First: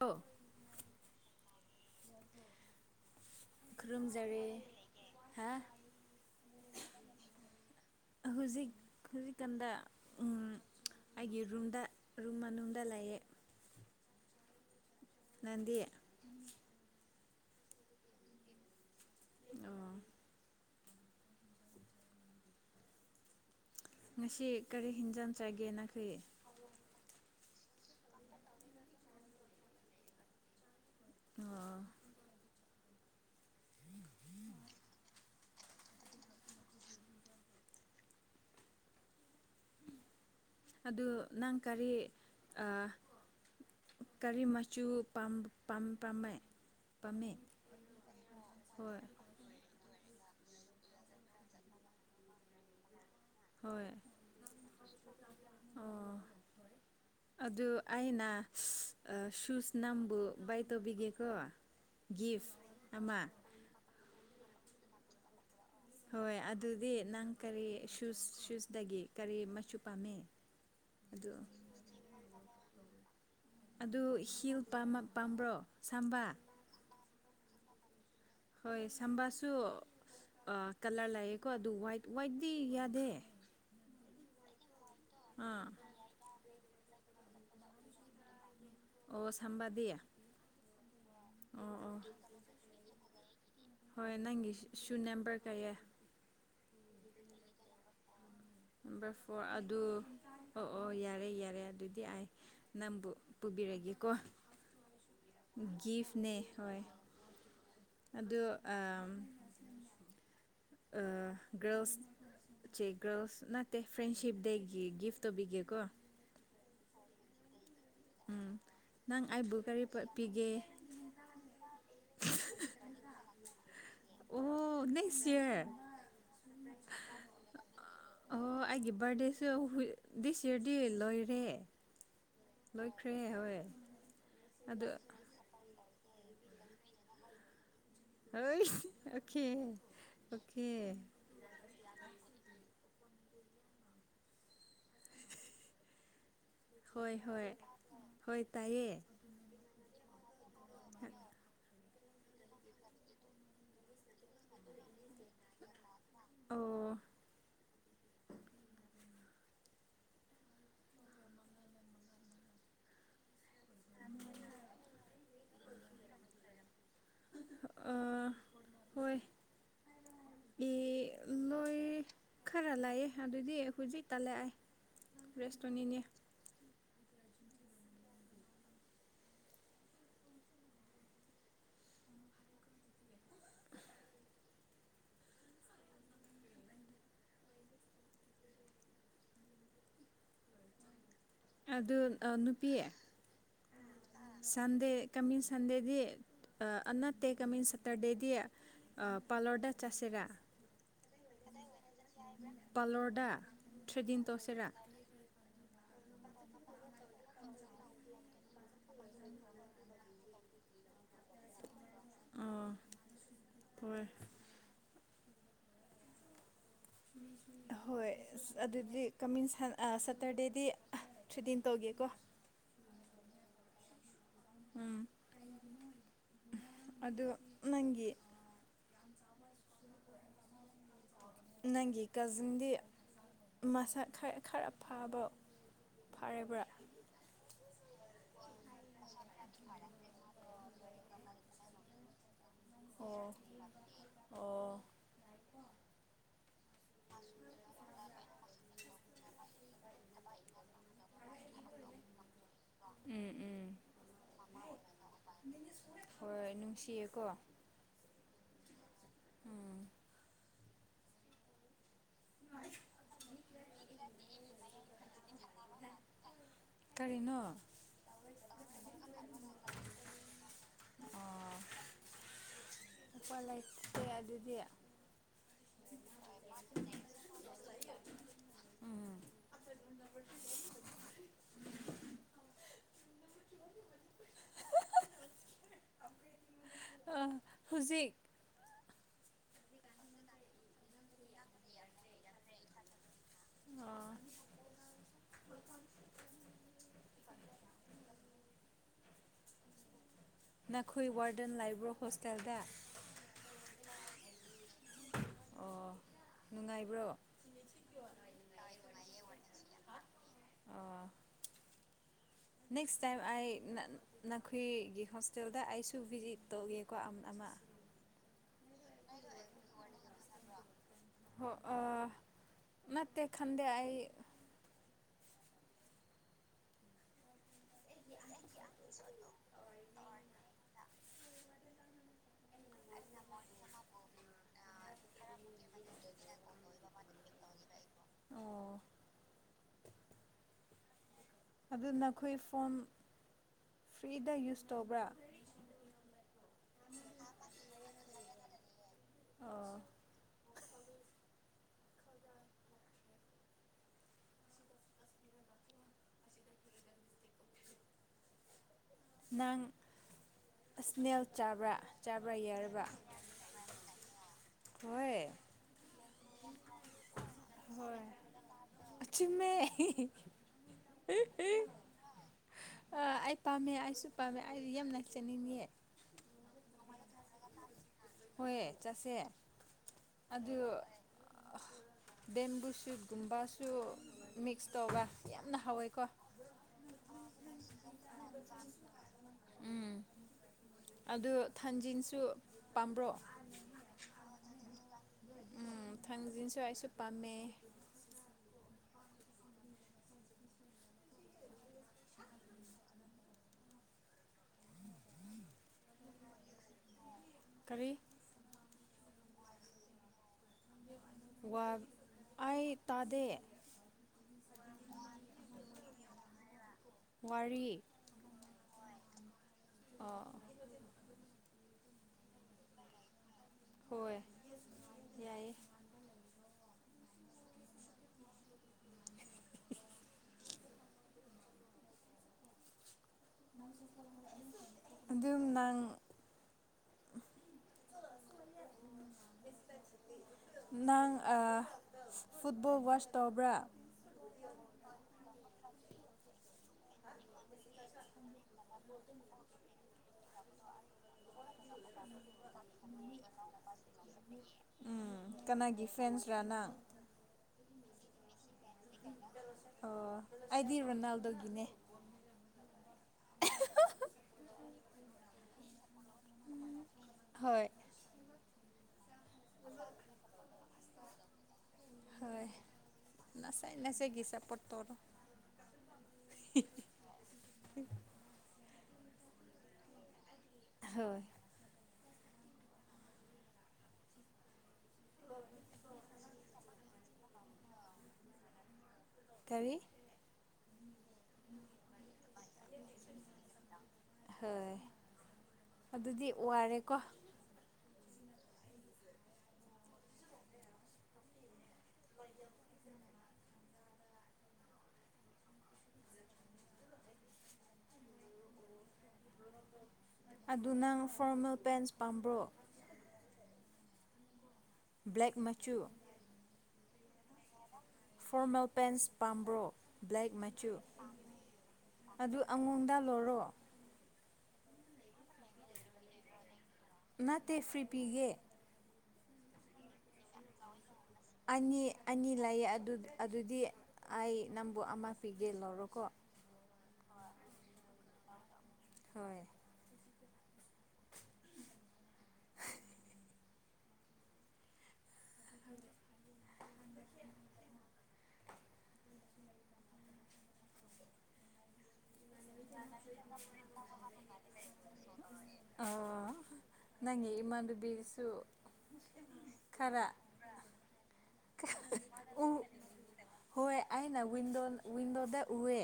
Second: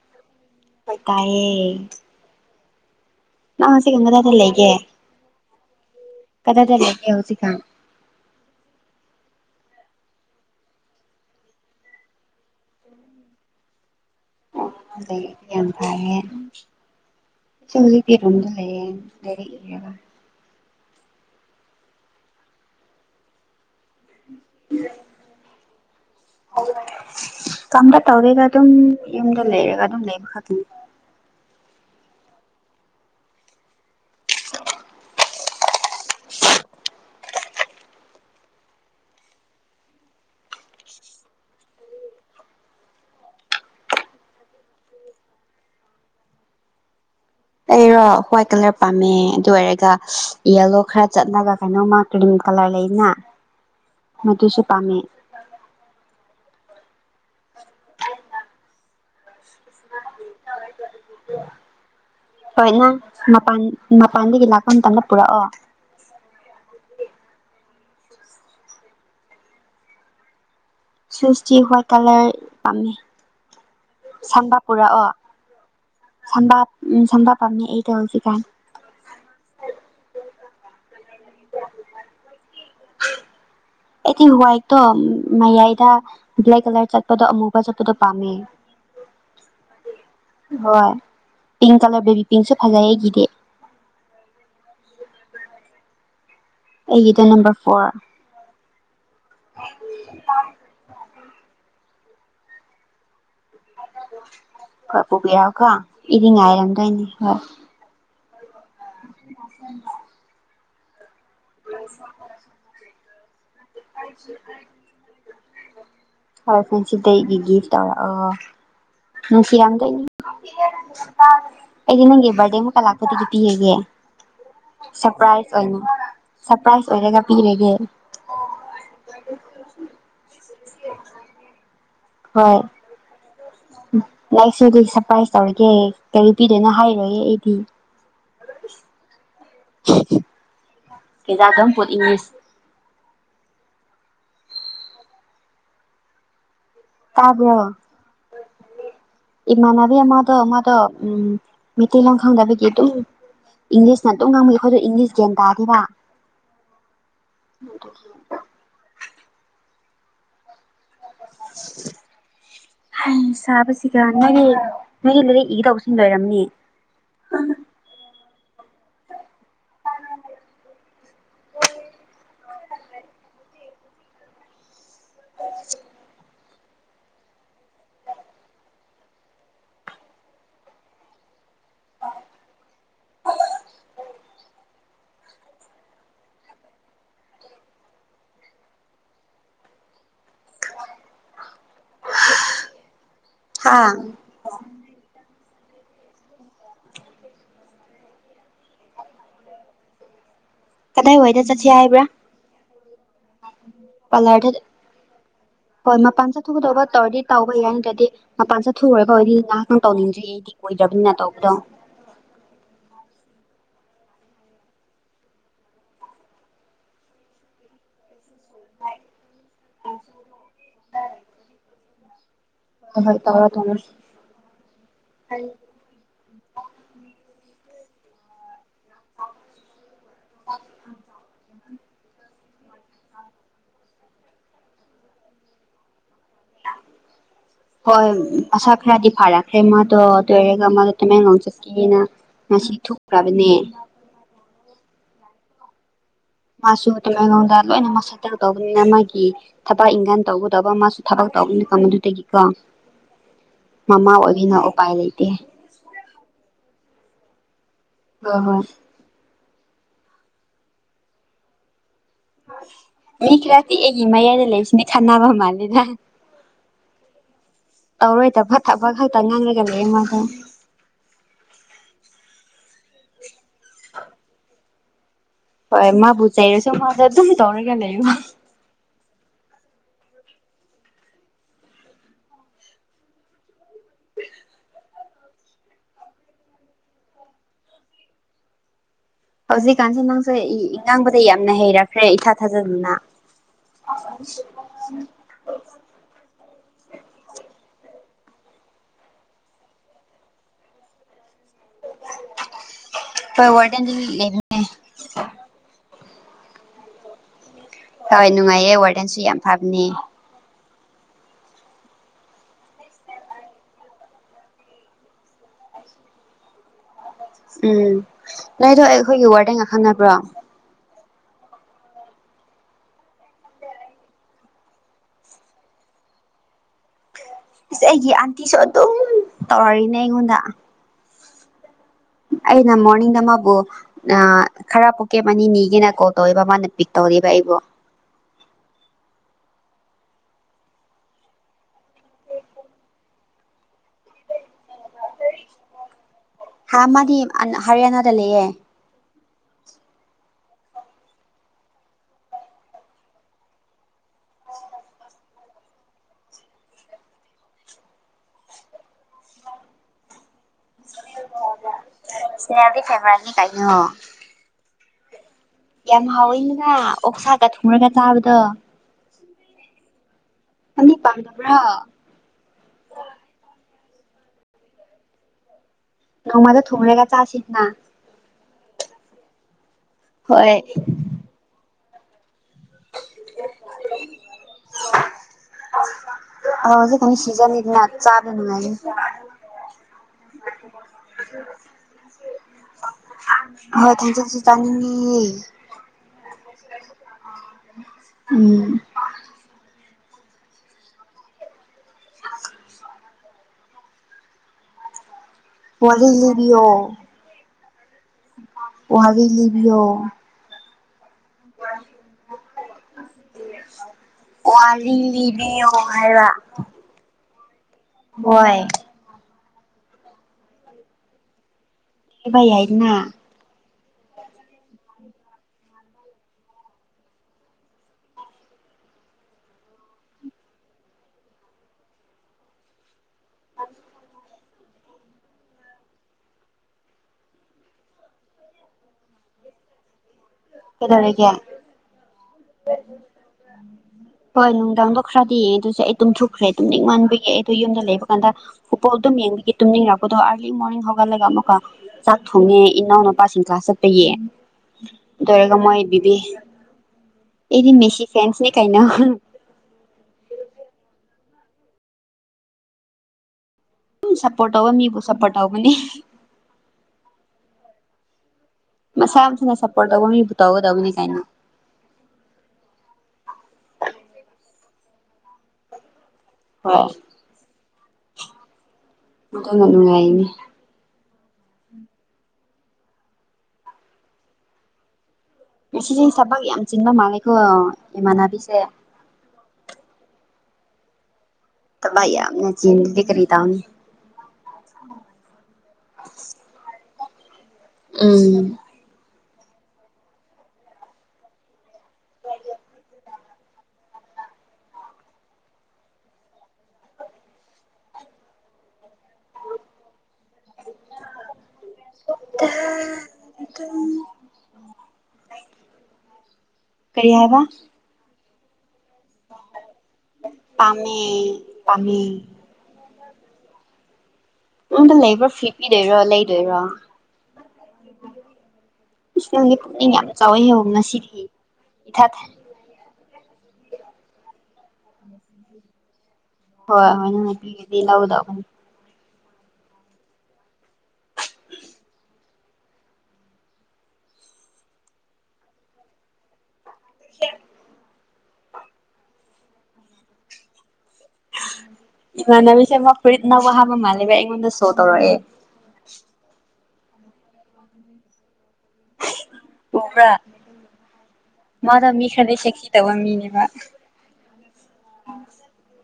ꯑꯣ ꯇꯥꯏꯌꯦ ꯎꯝ ꯅ ꯍꯧꯁꯤꯀ ꯀꯗꯥꯗ ꯈꯨꯔꯨꯝꯖꯔꯦ ꯂꯩꯒꯦ ꯍꯥ ꯀꯗꯥꯗ ꯂꯩꯒꯦ ꯍꯧ ꯈ ꯍꯧꯖꯤꯛ ꯍꯧꯖꯤꯛꯀꯥꯟꯗ ꯑꯩꯒꯤ ꯔꯨꯝꯗ ꯔꯨꯝ ꯃꯅꯨꯡꯗ ꯂꯩꯌꯦ ꯑꯗ ꯌꯥꯝ ꯅꯪꯗꯤ ꯐꯉꯦ ꯆꯂ ꯀꯔꯣꯗ ꯂꯩꯦ ꯀꯔꯤ ꯑꯣ ꯏꯔꯕ ꯉꯁꯤ ꯀꯔꯤ ꯍꯤꯟꯖꯥꯡ ꯆꯥꯏꯒꯦ ꯅꯈꯣꯏ ꯀꯝꯗ ꯇꯧꯗꯦꯗ ꯑꯗꯨꯝ ꯌꯨꯝꯗ ꯂꯩꯔꯒ ꯑꯗꯨꯝ ꯂꯩꯕ ꯈꯛꯇꯅꯤ ꯑꯣ ꯑꯗꯨ ꯅꯪ ꯀꯔꯤ ꯑ ꯀꯔꯤ ꯃꯆꯨ ꯄꯥꯝ ꯄꯝꯃꯦ ꯑꯩꯔꯣ ꯍ꯭ꯋꯥꯏꯠ ꯀꯂꯔ ꯄꯥꯝꯃꯦ ꯑꯗꯨ ꯑꯣꯏꯔꯒ ꯌꯦꯂꯣ ꯈꯔ ꯆꯠꯅꯕ ꯀꯩꯅꯣꯃ ꯀ꯭ꯔꯤꯝ ꯀꯂꯔ ꯂꯩꯅ ꯍꯣꯏ ꯃꯗꯨꯁꯨ ꯄꯥꯝꯃꯦ ꯑꯣ ꯑꯗꯨ ꯑꯩꯅ ꯁꯨꯁ ꯅ ꯕꯨ ꯕꯥꯏ ꯇꯣꯕꯤꯒꯦꯀꯣ ꯍꯣꯏ ꯒꯤꯐꯇ ꯑꯃ ꯑꯝꯇꯪꯒ ꯄꯨꯔꯛꯑꯣ ꯍꯣꯏ ꯑꯗꯨꯗꯤ ꯅꯪ ꯀꯔꯤ ꯁꯨ ꯁꯨꯁ ꯁꯨꯁꯇꯗꯒꯤ ꯀꯔꯤ ꯃꯆꯨ ꯄꯥꯝꯃꯤ ꯑꯗꯨ ꯁꯨꯁꯇꯤ ꯍꯋꯥꯏꯠ ꯀꯂꯔ ꯄꯥꯝꯃꯤ ꯑꯗꯨ ꯍꯤꯜ ꯄꯝꯃ ꯄꯥꯝꯕ꯭ꯔꯣ ꯁꯝꯕꯥ ꯎꯝ ꯁꯝꯕꯥ ꯄꯝꯃꯤ ꯑꯩꯗꯣ ꯍꯧꯖꯤꯛ ꯍꯣꯏ ꯁꯝꯕꯥꯁꯨ ꯑ ꯀꯂꯔ ꯂꯩꯌꯦꯀꯣ ꯑꯗꯣ ꯍꯋꯥꯏꯠ ꯍꯋꯥꯏꯇꯗꯤ ꯌꯥꯗꯦ [unintelligible] ꯇꯣ ꯑꯥ ꯃꯌꯥꯏꯗ ꯕ꯭ꯂꯦꯛ ꯀꯂꯔ ꯆꯠꯄꯗꯣ ꯑꯃꯨꯕ ꯆꯠꯄꯗꯣ ꯄꯥꯝꯃꯦ ꯑꯣ ꯁꯝꯕꯥꯗꯤ ꯍꯣꯏ ꯑꯣ ꯄꯤꯡ ꯑꯣ ꯀꯂꯔ ꯕꯦꯕꯤ ꯄꯤꯡꯁꯨ ꯐꯖꯩꯌꯦ ꯑꯩꯒꯤꯗꯤ ꯍꯣꯏ ꯅꯪꯒꯤ ꯁꯨ ꯅꯦꯝꯕꯔ ꯀꯌꯦ ꯑꯩꯒꯤꯗ ꯅꯝꯕꯝ ꯐꯣꯔ ꯅꯝꯕꯔ ꯐꯣꯔ ꯑꯗꯨ ꯑꯣ ꯑꯣ ꯌꯥꯔꯦ ꯌꯥꯔꯦ ꯑꯗꯨꯗꯤ ꯌꯥꯏ ꯅꯝꯕꯨ ꯍꯣꯏ ꯄꯨꯕꯤꯔꯛꯑꯣꯀꯣ ꯏꯗꯤ ꯒꯤꯐꯅꯦ ꯉꯥꯏꯔꯝꯗꯣꯏꯅꯤ ꯍꯣꯏ ꯑꯗꯣ [inaudible] ꯑꯥ ꯒꯔꯜꯁ ꯆꯦꯛ [unintelligible] ꯐ꯭ꯔꯦꯟꯁꯤꯞ ꯗꯦꯒꯤ ꯒꯤꯐ ꯇꯧꯕꯤꯒꯦ ꯀ꯫ ꯍꯣꯏ [unintelligible] ꯁꯤꯗꯩꯩꯒꯤꯗꯤ꯫ ꯇꯧꯔꯛꯑꯣ ꯎꯝ ꯅꯪ ꯅꯨꯡꯁꯤ ꯑꯩꯕꯨ ꯀꯔꯤ ꯌꯥꯝꯗꯣꯏꯅꯤ ꯄꯤꯒꯦ ꯑꯩꯗꯤ ꯅꯪꯒꯤ ꯕꯥꯔꯗꯦ ꯃꯨꯛꯀ ꯂꯥꯛꯄꯗꯒꯤ ꯄꯤꯔꯒꯦ ꯑꯣ ꯅꯦꯛꯁ ꯁꯔꯄ꯭ꯔꯥꯏꯖ ꯏꯌꯥꯔ ꯑꯣꯏꯅ ꯁꯔꯄ꯭ꯔꯥꯏꯖ ꯑꯣꯏꯔꯒ ꯄꯤꯔꯒꯦ꯫ ꯑꯣ ꯑꯩꯒꯤ ꯕꯥꯔꯗꯦꯁꯨ [unintelligible] ꯂꯣꯏꯔꯦ꯫ ꯂꯣꯏꯈ꯭ꯔꯦꯍꯦ ꯍꯣꯏ꯫ ꯍꯝ ꯂꯩꯁꯤꯗꯤ ꯑꯗꯣ ꯁꯔꯄ꯭ꯔꯥꯏꯁ ꯇꯧꯔꯒꯦ꯫ ꯑꯦ ꯀꯔꯤ ꯄꯤꯗꯣꯏꯅ ꯍꯥꯏꯔꯣꯏꯌꯦ ꯑꯩꯗꯤ꯫ [inaudible] Okay okay. [unintelligible] ꯍꯣꯏ ꯍꯣꯏ ꯇꯥꯕ꯭ꯔꯣ ꯍꯣꯏ ꯇꯥꯏꯌꯦ꯫ ꯇꯣ ꯃꯥ꯫ ꯇꯣ ꯎꯝ꯫ ꯃꯩꯇꯩꯂꯣꯟ ꯈꯪꯗꯕꯒꯤ ꯑꯗꯨꯝ ꯏꯪꯂꯤꯁꯅ ꯑꯗꯨꯝ ꯉꯥꯡꯕꯒꯤ ꯑꯩꯈꯣꯏꯗꯣ ꯏꯪꯂꯤꯁ ꯒ꯭ꯌꯥꯟ ꯇꯥꯗꯦꯕ꯫ ꯑꯣ ꯍꯌꯦꯡ ꯆꯥꯕꯁꯤꯒ ꯅꯣꯏꯒꯤ ꯅꯣꯏꯒꯤ ꯂꯩꯔꯤꯛ ꯏꯒꯗꯧꯕꯁꯤꯡ ꯂꯩꯔꯝꯅꯤ꯫ ꯑꯥ ꯍꯣꯏ ꯑꯦ ꯎꯝ ꯅꯣꯏ ꯈꯔ ꯂꯥꯛꯑꯦ ꯑꯗꯨꯗꯤ ꯍꯧꯖꯤꯛ ꯇꯂꯦꯑꯥꯏ꯫ ꯔꯦꯁꯇꯣꯅꯤꯅꯦ꯫ ꯑꯗꯨ ꯑꯥ ꯅꯨꯄꯤꯌꯦ꯫ ꯍꯥꯥ꯫ ꯁꯟꯗꯦ ꯀꯃꯤꯡ ꯁꯟꯗꯦꯗꯤ ꯑꯥ ꯅꯠꯇꯦ ꯀꯃꯤꯡ ꯁꯇꯔꯗꯦꯗꯤ ꯑꯥ ꯄꯥꯔꯂꯔꯗ ꯆꯁꯤꯔꯥ꯫ ꯀꯗꯥꯏꯋꯥꯏꯗ ꯆꯠ ꯄꯥꯔꯂꯣꯔꯗ ꯊ꯭ꯔꯦꯗꯤꯡ ꯄꯥꯔꯂꯔꯗ ꯇꯧꯁꯤꯔꯥ꯫ ꯍꯣꯏ ꯃꯄꯥꯟ ꯆꯠꯊꯣꯛꯀꯗꯧꯕ ꯇꯧꯔꯗꯤ ꯇꯧꯕ ꯌꯥꯏ ꯅꯠꯇ꯭ꯔꯗꯤ ꯃꯄꯥꯟ ꯆꯠꯊꯣꯛꯎꯔꯒ ꯑꯣꯏꯔꯗꯤ ꯉꯍꯥꯛꯇꯪ ꯇꯧꯅꯤꯡꯗ꯭ꯔꯤ ꯑꯩꯗꯤ ꯀꯨꯗ꯭ꯔꯤꯕꯅꯤꯅ ꯇꯧꯕꯗꯣ꯫ ꯑꯥ ꯍꯣꯏ꯫ [unintelligible] ꯍꯣꯏ꯫ ꯎꯁ ꯑꯗꯨꯗꯤ ꯀꯃꯤꯡ ꯁꯟ ꯑꯥ ꯁꯇꯔꯗꯦꯗꯤ ꯑꯥꯍ ꯊ꯭ꯔꯤꯗꯤꯟ ꯇꯧꯒꯦꯀꯣ꫰ ꯎꯝ ꯍꯥꯏ꯫ ꯑꯗꯨ ꯅꯪꯒꯤ꯫ [unintelligible] ꯅꯪꯒꯤ ꯀꯖꯤꯟꯗꯤ ꯃꯁꯛ ꯈꯔ ꯈꯔ ꯐꯕ ꯐꯔꯕ꯭ꯔꯥ꯫ ꯍꯣꯏ ꯃꯁꯥ ꯈꯔꯗꯤ ꯐꯥꯔꯛꯈ꯭ꯔꯦ ꯃꯥꯗꯣ ꯑꯗꯨ ꯑꯣꯏꯔꯒ ꯃꯥꯗꯣ ꯇꯃꯦꯡꯂꯣꯡ ꯆꯠꯀꯦꯅ꯫ ꯉꯁꯤ ꯑꯣ ꯊꯣꯛꯈ꯭ꯔꯕꯅꯦ꯫ ꯑꯣ ꯃꯥꯁꯨ ꯇꯃꯦꯡꯂꯣꯡꯗ ꯂꯣꯏꯅꯃꯛ ꯁꯦꯇꯦꯜ ꯇꯧꯕꯅꯤꯅ ꯃꯥꯒꯤ ꯊꯕꯛ ꯏꯪꯒꯥꯟ ꯇꯧꯒꯗꯧꯕ ꯃꯥꯁꯨ ꯊꯕꯛ ꯇꯧꯕꯅꯤꯅꯀꯣ ꯃꯗꯨꯗꯒꯤ ꯀꯣ꯫ ꯎꯝ ꯎꯝ ꯃꯃꯥ ꯑꯣꯏꯕꯤꯅ ꯎꯄꯥꯏ ꯂꯩꯇꯦ꯫ ꯀꯣ꯫ ꯑ ꯍ ꯃꯤ ꯈꯔꯗꯤ ꯑꯩꯒꯤ ꯃꯌꯥꯏꯗ ꯂꯩꯔꯤꯁꯤꯅꯦ ꯈꯟꯅꯕ ꯃꯥꯜꯂꯤꯦꯗ ꯀꯔꯤꯅꯣ ꯇꯧꯔꯣꯏꯗꯕ ꯊꯕꯛ ꯈꯛꯇ ꯉꯥꯡꯂꯒ ꯂꯩꯌꯦ ꯃꯥꯗ ꯑꯄꯥ ꯂꯩꯇꯦ ꯑꯗꯨꯗꯤ ꯍꯣꯏ ꯃꯥꯕꯨ ꯆꯩꯔꯁꯨ ꯃꯥꯗ ꯑꯗꯨꯝ ꯇꯧꯔꯒ ꯂꯩꯌ ꯍꯧꯖꯤꯛ ꯍꯧꯖꯤꯛꯀꯥꯟꯁꯦ ꯅꯪꯁꯦ ꯉꯥꯡꯕꯗ ꯌꯥꯝꯅ ꯍꯩꯔꯈ꯭ꯔꯦ ꯏꯊꯥ ꯊꯥꯖꯗꯅ ꯎꯝ ꯑꯥ ꯅꯪꯈꯣꯏ ꯋꯥ ꯗꯟꯂꯥꯏꯕ꯭ꯔꯣ ꯍꯣꯁꯇꯦꯜꯗ ꯍꯣꯏ ꯋꯥꯔꯗꯦꯟꯗꯤ ꯂꯩꯕ ꯑꯣ ꯅꯨꯡꯉꯥꯏꯕ꯭ꯔꯣ ꯍꯣꯏ ꯅꯨꯡꯉꯥꯏꯌꯦ ꯋꯥꯔꯗꯦꯟꯁꯨ ꯌꯥꯝ ꯐꯕꯅꯦ ꯑꯥ ꯅꯦꯛꯁ ꯇꯥꯏ ꯑꯩ ꯅꯅꯥꯈꯣꯏꯒꯤ ꯍꯣꯁꯇꯦꯜꯗ ꯑꯁꯨꯚꯖꯤ ꯇꯧ ꯎꯝ ꯅꯣꯏꯗꯣ ꯑꯩ ꯑꯩꯈꯣꯏꯒꯤ ꯋꯥꯔꯗꯦꯡ ꯉꯥꯈꯟꯅꯕ꯭ꯔꯣ ꯅꯇ ꯈꯥꯟꯗ ꯑꯩ ꯑꯁ ꯑꯩꯒꯤ ꯑꯟꯇꯤꯁꯨ ꯑꯗꯨꯝ ꯇꯧꯔꯔꯤꯅꯦ ꯑꯩꯉꯣꯟꯗ ꯑꯩꯅ ꯃꯣꯔꯅꯤꯡꯗ ꯑꯃꯕꯨ ꯈꯔ ꯀꯦꯞ ꯑꯅꯤꯅꯤꯒꯦꯅ ꯀꯣꯜ ꯇꯧꯦꯕ ꯃꯥꯅ ꯄꯤꯛ ꯇꯧꯕ ꯑꯩꯕꯨꯣ ꯑꯣ ꯑꯗꯨ ꯅꯈꯣꯏ ꯐꯣꯟ ꯐ꯭ꯔꯤꯗ ꯌꯨꯁ ꯇꯧꯕ꯭ꯔꯥ ꯍ ꯃꯥꯅꯤ ꯍꯔꯌꯥꯅꯗ ꯂꯩꯌꯦꯦ ꯑꯣ ꯅꯪ ꯏꯁꯅꯦꯜ ꯆꯥꯕ꯭ꯔꯥ ꯆꯥꯕ꯭ꯔꯥ ꯁꯤꯅꯦꯜꯗꯤ ꯌꯥꯔꯕ ꯐꯦꯚꯣꯔꯥꯏꯠꯅꯤ ꯀꯩꯅꯣ ꯍꯣꯏ ꯌꯥꯝ ꯍꯥꯎꯋꯤꯅꯤꯅ ꯑꯣꯛꯁꯥꯛꯒ ꯊꯨꯡꯔꯒ ꯆꯥꯕꯗꯣ ꯆꯃꯦ ꯑꯅꯤ ꯄꯥꯗꯕ꯭ꯔ ꯁꯨ ꯄꯥꯝꯃꯦ ꯑꯩꯗꯤ ꯌꯥꯝ ꯅꯛꯆꯅꯤꯡꯉꯌꯦ ꯅꯣꯡꯃꯗ ꯊꯣꯡꯔꯦꯒ ꯆ ꯑꯠꯅꯥ ꯍꯣꯏꯑ ꯆꯁꯦ ꯍꯣꯏ ꯑꯗꯨꯗ ꯕꯦꯝꯕꯨ ꯁꯨꯠꯀꯨꯝꯕꯁꯨ ꯃꯤꯛꯁ ꯇꯧꯒ ꯌꯥꯝꯅ ꯍꯥꯎꯋꯦꯀꯣ ꯑ ꯍꯧꯖꯤꯦ ꯀꯅꯤ ꯁꯤꯖꯟ ꯏꯗꯅ ꯆꯥꯕꯤꯅꯅꯨꯡꯉ ꯑꯗꯨ ꯊꯟꯖꯤꯟꯁꯨ ꯄꯥꯝꯕ꯭ꯔꯣ ꯍꯣꯏ ꯊꯁꯁꯨ ꯆꯥꯡ ꯄꯖꯤꯟꯁꯨ ꯑꯩꯁꯨ ꯄꯥꯝꯃꯦ ꯎꯝ [inaudible] ꯄꯂꯤ ꯂꯤꯣ ꯀꯔꯤ ꯄꯍꯕꯤ ꯂꯤꯕꯤꯌ ꯋꯥ ꯑꯩ ꯇꯥꯗꯦ ꯋꯥꯔꯤ ꯂꯤꯕꯤꯌꯣ ꯍꯥꯏꯔ ꯃꯔꯤ ꯍꯣꯏ ꯑꯣ ꯑꯦꯕꯏꯏꯅ ꯍꯣꯏ ꯌꯥꯏꯑꯌꯦ ꯅꯪ ꯑꯗꯨꯝꯅꯪ ꯀꯩꯗꯧꯔꯒꯦ ꯐꯨꯠꯕꯣꯜ ꯋꯥꯆ ꯇꯧꯕ꯭ꯔꯥ ꯍꯣꯏ ꯅꯨꯡꯗꯥꯡꯗꯣ ꯈꯔꯗꯤ ꯌꯦꯡꯉꯦ ꯑꯗꯨꯁꯨ ꯑꯩ ꯇꯨꯝꯊꯨꯈ꯭ꯔꯦ ꯑꯗꯨꯝ ꯅꯤꯡꯛ ꯃꯟꯕꯒꯤ ꯑꯩ ꯑꯗꯨ ꯌꯨꯝꯗ ꯂꯩꯕ ꯀ ꯍꯄꯣꯛ ꯑꯗꯨꯝ ꯌꯦꯡꯕꯤꯒꯤ ꯇꯨꯝꯅꯤꯡꯔꯛꯄꯗꯣ ꯃ ꯐꯒꯠꯂꯒ ꯑꯃꯨꯛꯀ ꯆꯥꯛ ꯊꯣꯡꯉꯦ ꯏꯅꯥꯎꯅꯨꯄꯥꯁꯤꯡ ꯈ ꯆꯠꯄ ꯌꯦ ꯃ ꯀꯅꯥꯒꯤ ꯐꯦꯟꯁꯔꯥ ꯅꯪ ꯕꯤꯗꯤ ꯃꯦꯁꯤ ꯐꯦꯟꯁ ꯑꯣ ꯑꯗꯨꯗꯤꯔꯕꯣ ꯅꯜꯗ ꯑ ꯑꯗꯨꯝ ꯁꯞꯄꯣꯔꯠ ꯇꯧꯕ ꯃꯤꯕꯨ ꯁꯞꯄꯣꯔꯠ ꯇꯧꯕꯅꯤ ꯍꯣꯏ ꯃꯁꯥ ꯃꯁꯥꯅ ꯁꯞꯄꯣꯔꯠ ꯇꯧꯕ ꯃꯤꯕꯨ ꯇꯧꯒꯗꯧꯅꯤ ꯀꯥꯏꯅ ꯍꯣꯏ ꯇꯣꯔ ꯍꯣꯏ ꯑꯗꯨꯅ ꯅꯨꯡꯉꯥꯏꯅꯦ ꯍꯣꯏ ꯉꯁꯦ ꯁꯕꯛ ꯌꯥꯝ ꯆꯤꯟꯕ ꯃꯥꯜꯂꯦꯀꯣ ꯏꯃꯥꯟꯅꯕꯤꯁꯦ ꯇꯔꯤ ꯚ ꯌꯥꯝꯅ ꯆ ꯀꯔꯤ ꯇꯅꯤ ꯍꯣꯏ ꯀ ꯎꯝ ꯌ ꯑꯗꯨ ꯅꯪ ꯐꯣꯔꯃꯦꯜ ꯄꯦꯟꯁ ꯄꯥꯝꯕ꯭ꯔꯣ ꯏ ꯕ꯭ꯂꯦꯛ ꯃꯆꯨ ꯀꯔꯤ ꯍꯥꯏꯕ꯫ ꯐꯣꯔꯃꯦꯜ ꯄꯦꯟꯁ ꯄꯥꯝꯕ꯭ꯔꯣ ꯕ꯭ꯂꯦꯛ ꯃꯆꯨ ꯄꯥꯝꯃꯦ ꯄꯥꯝꯃꯦ ꯑꯗꯨ ꯑꯩꯉꯣꯟꯗ ꯂꯧꯔꯣ꯫ [unintelligible] ꯂꯩꯕ꯭ꯔꯣ ꯐ꯭ꯔꯤ ꯄꯤꯗꯣꯏꯔꯣ ꯂꯩꯗꯣꯏꯔꯣ꯫ ꯅꯠꯇꯦ ꯐ꯭ꯔꯤ ꯄꯤꯒꯦ꯫ ꯢꯁ ꯅꯪꯗꯤ ꯄꯨꯛꯅꯤꯡ ꯌꯥꯝ ꯆꯥꯎꯋꯦꯍꯦ ꯉꯁꯤꯗꯤ꯫ ꯑꯅꯤ ꯏꯊꯥ ꯊꯥ ꯑꯅꯤ ꯂꯩꯌꯦ ꯑꯗꯨꯗꯤ ꯑꯩ꯫ ꯅꯝꯕꯨ ꯑꯃ ꯄꯤꯒꯦ ꯂꯧꯔꯣꯀꯣ꯫ ꯍꯣꯏ ꯍꯣꯏ ꯅꯪꯅ ꯄꯤꯒꯦꯗꯤ ꯂꯧꯔꯗꯕꯅꯤ꯫ ꯍꯣꯏ꯫ ꯏꯃꯥꯟꯅꯕꯤꯁꯦ ꯑꯃ ꯐꯨꯔꯤꯠ ꯅꯧꯕ ꯍꯥꯏꯕ ꯃꯥꯂꯦꯍꯦ ꯑꯩꯉꯣꯟꯗ ꯁꯣ ꯇꯧꯔꯛꯑꯦ꯫ ꯑꯥ ꯅꯪꯒꯤ ꯢꯃꯥꯟꯅꯕꯤꯁꯨ ꯈꯔ ꯎꯕ꯭ꯔꯥ ꯃꯥꯗꯣ ꯃꯤ ꯈꯔꯗꯤ ꯁꯦꯛꯁꯤ ꯇꯧꯕ ꯃꯤꯅꯦꯕ [unintelligible] ꯍꯣꯏ ꯑꯩꯅ ꯋꯥꯟꯗꯣ ꯋꯤꯟꯗꯣꯗ ꯎꯋꯦ꯫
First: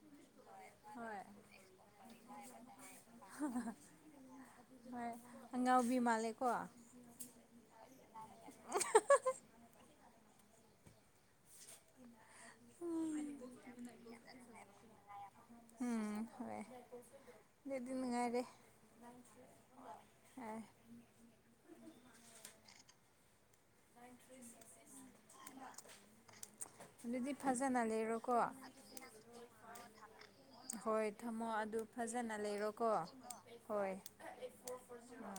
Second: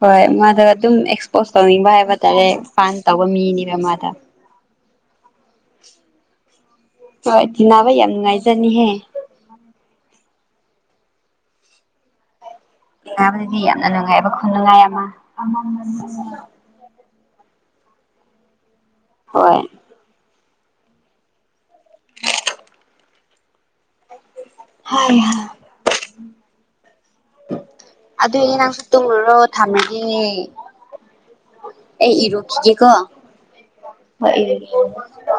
ꯍꯣꯏ ꯃꯥꯗꯣ ꯑꯗꯨꯝ ꯑꯦꯛꯁꯄꯣꯁ ꯇꯧꯅꯤꯡꯕ ꯍꯥꯏꯕ ꯇꯥꯔꯦ [unintelligible] ꯇꯧꯕ ꯃꯤꯅꯤꯅ ꯃꯥꯗꯣ꯫ ꯍꯣꯏ ꯑꯉꯥꯎꯕꯤ ꯃꯥꯜꯂꯦꯀꯣ꯫ [unintelligible] [unintelligible] ꯌꯥꯝ ꯅꯨꯡꯉꯥꯏꯖꯅꯤꯍꯦ꯫ ꯥꯇꯤꯅꯕꯗꯗꯤ ꯌꯥꯝꯅ ꯅꯨꯡꯉꯥꯏꯕ ꯈꯨꯅꯨꯡꯉꯥꯏ ꯑꯃ [unintelligible] ꯗꯨꯗꯤ ꯅꯨꯡꯉꯥꯏꯔꯦ꯫ ꯍꯣꯏ꯫ [unintelligible] ꯑꯗꯨꯗꯤ ꯐꯖꯅ ꯂꯩꯔꯣꯀꯣ ꯑꯗꯨꯗꯤ ꯅꯪꯁꯨ ꯇꯨꯝꯃꯨꯔꯣ ꯊꯝꯃꯒꯦ ꯍꯣꯏ ꯊꯝꯃꯣ ꯑꯗꯨ ꯑꯩ ꯐꯖꯅ ꯂꯩꯔꯣꯀꯣ ꯏꯔꯨꯈꯤꯒꯦꯀꯣ꯫ ꯍꯣꯏ ꯑꯥ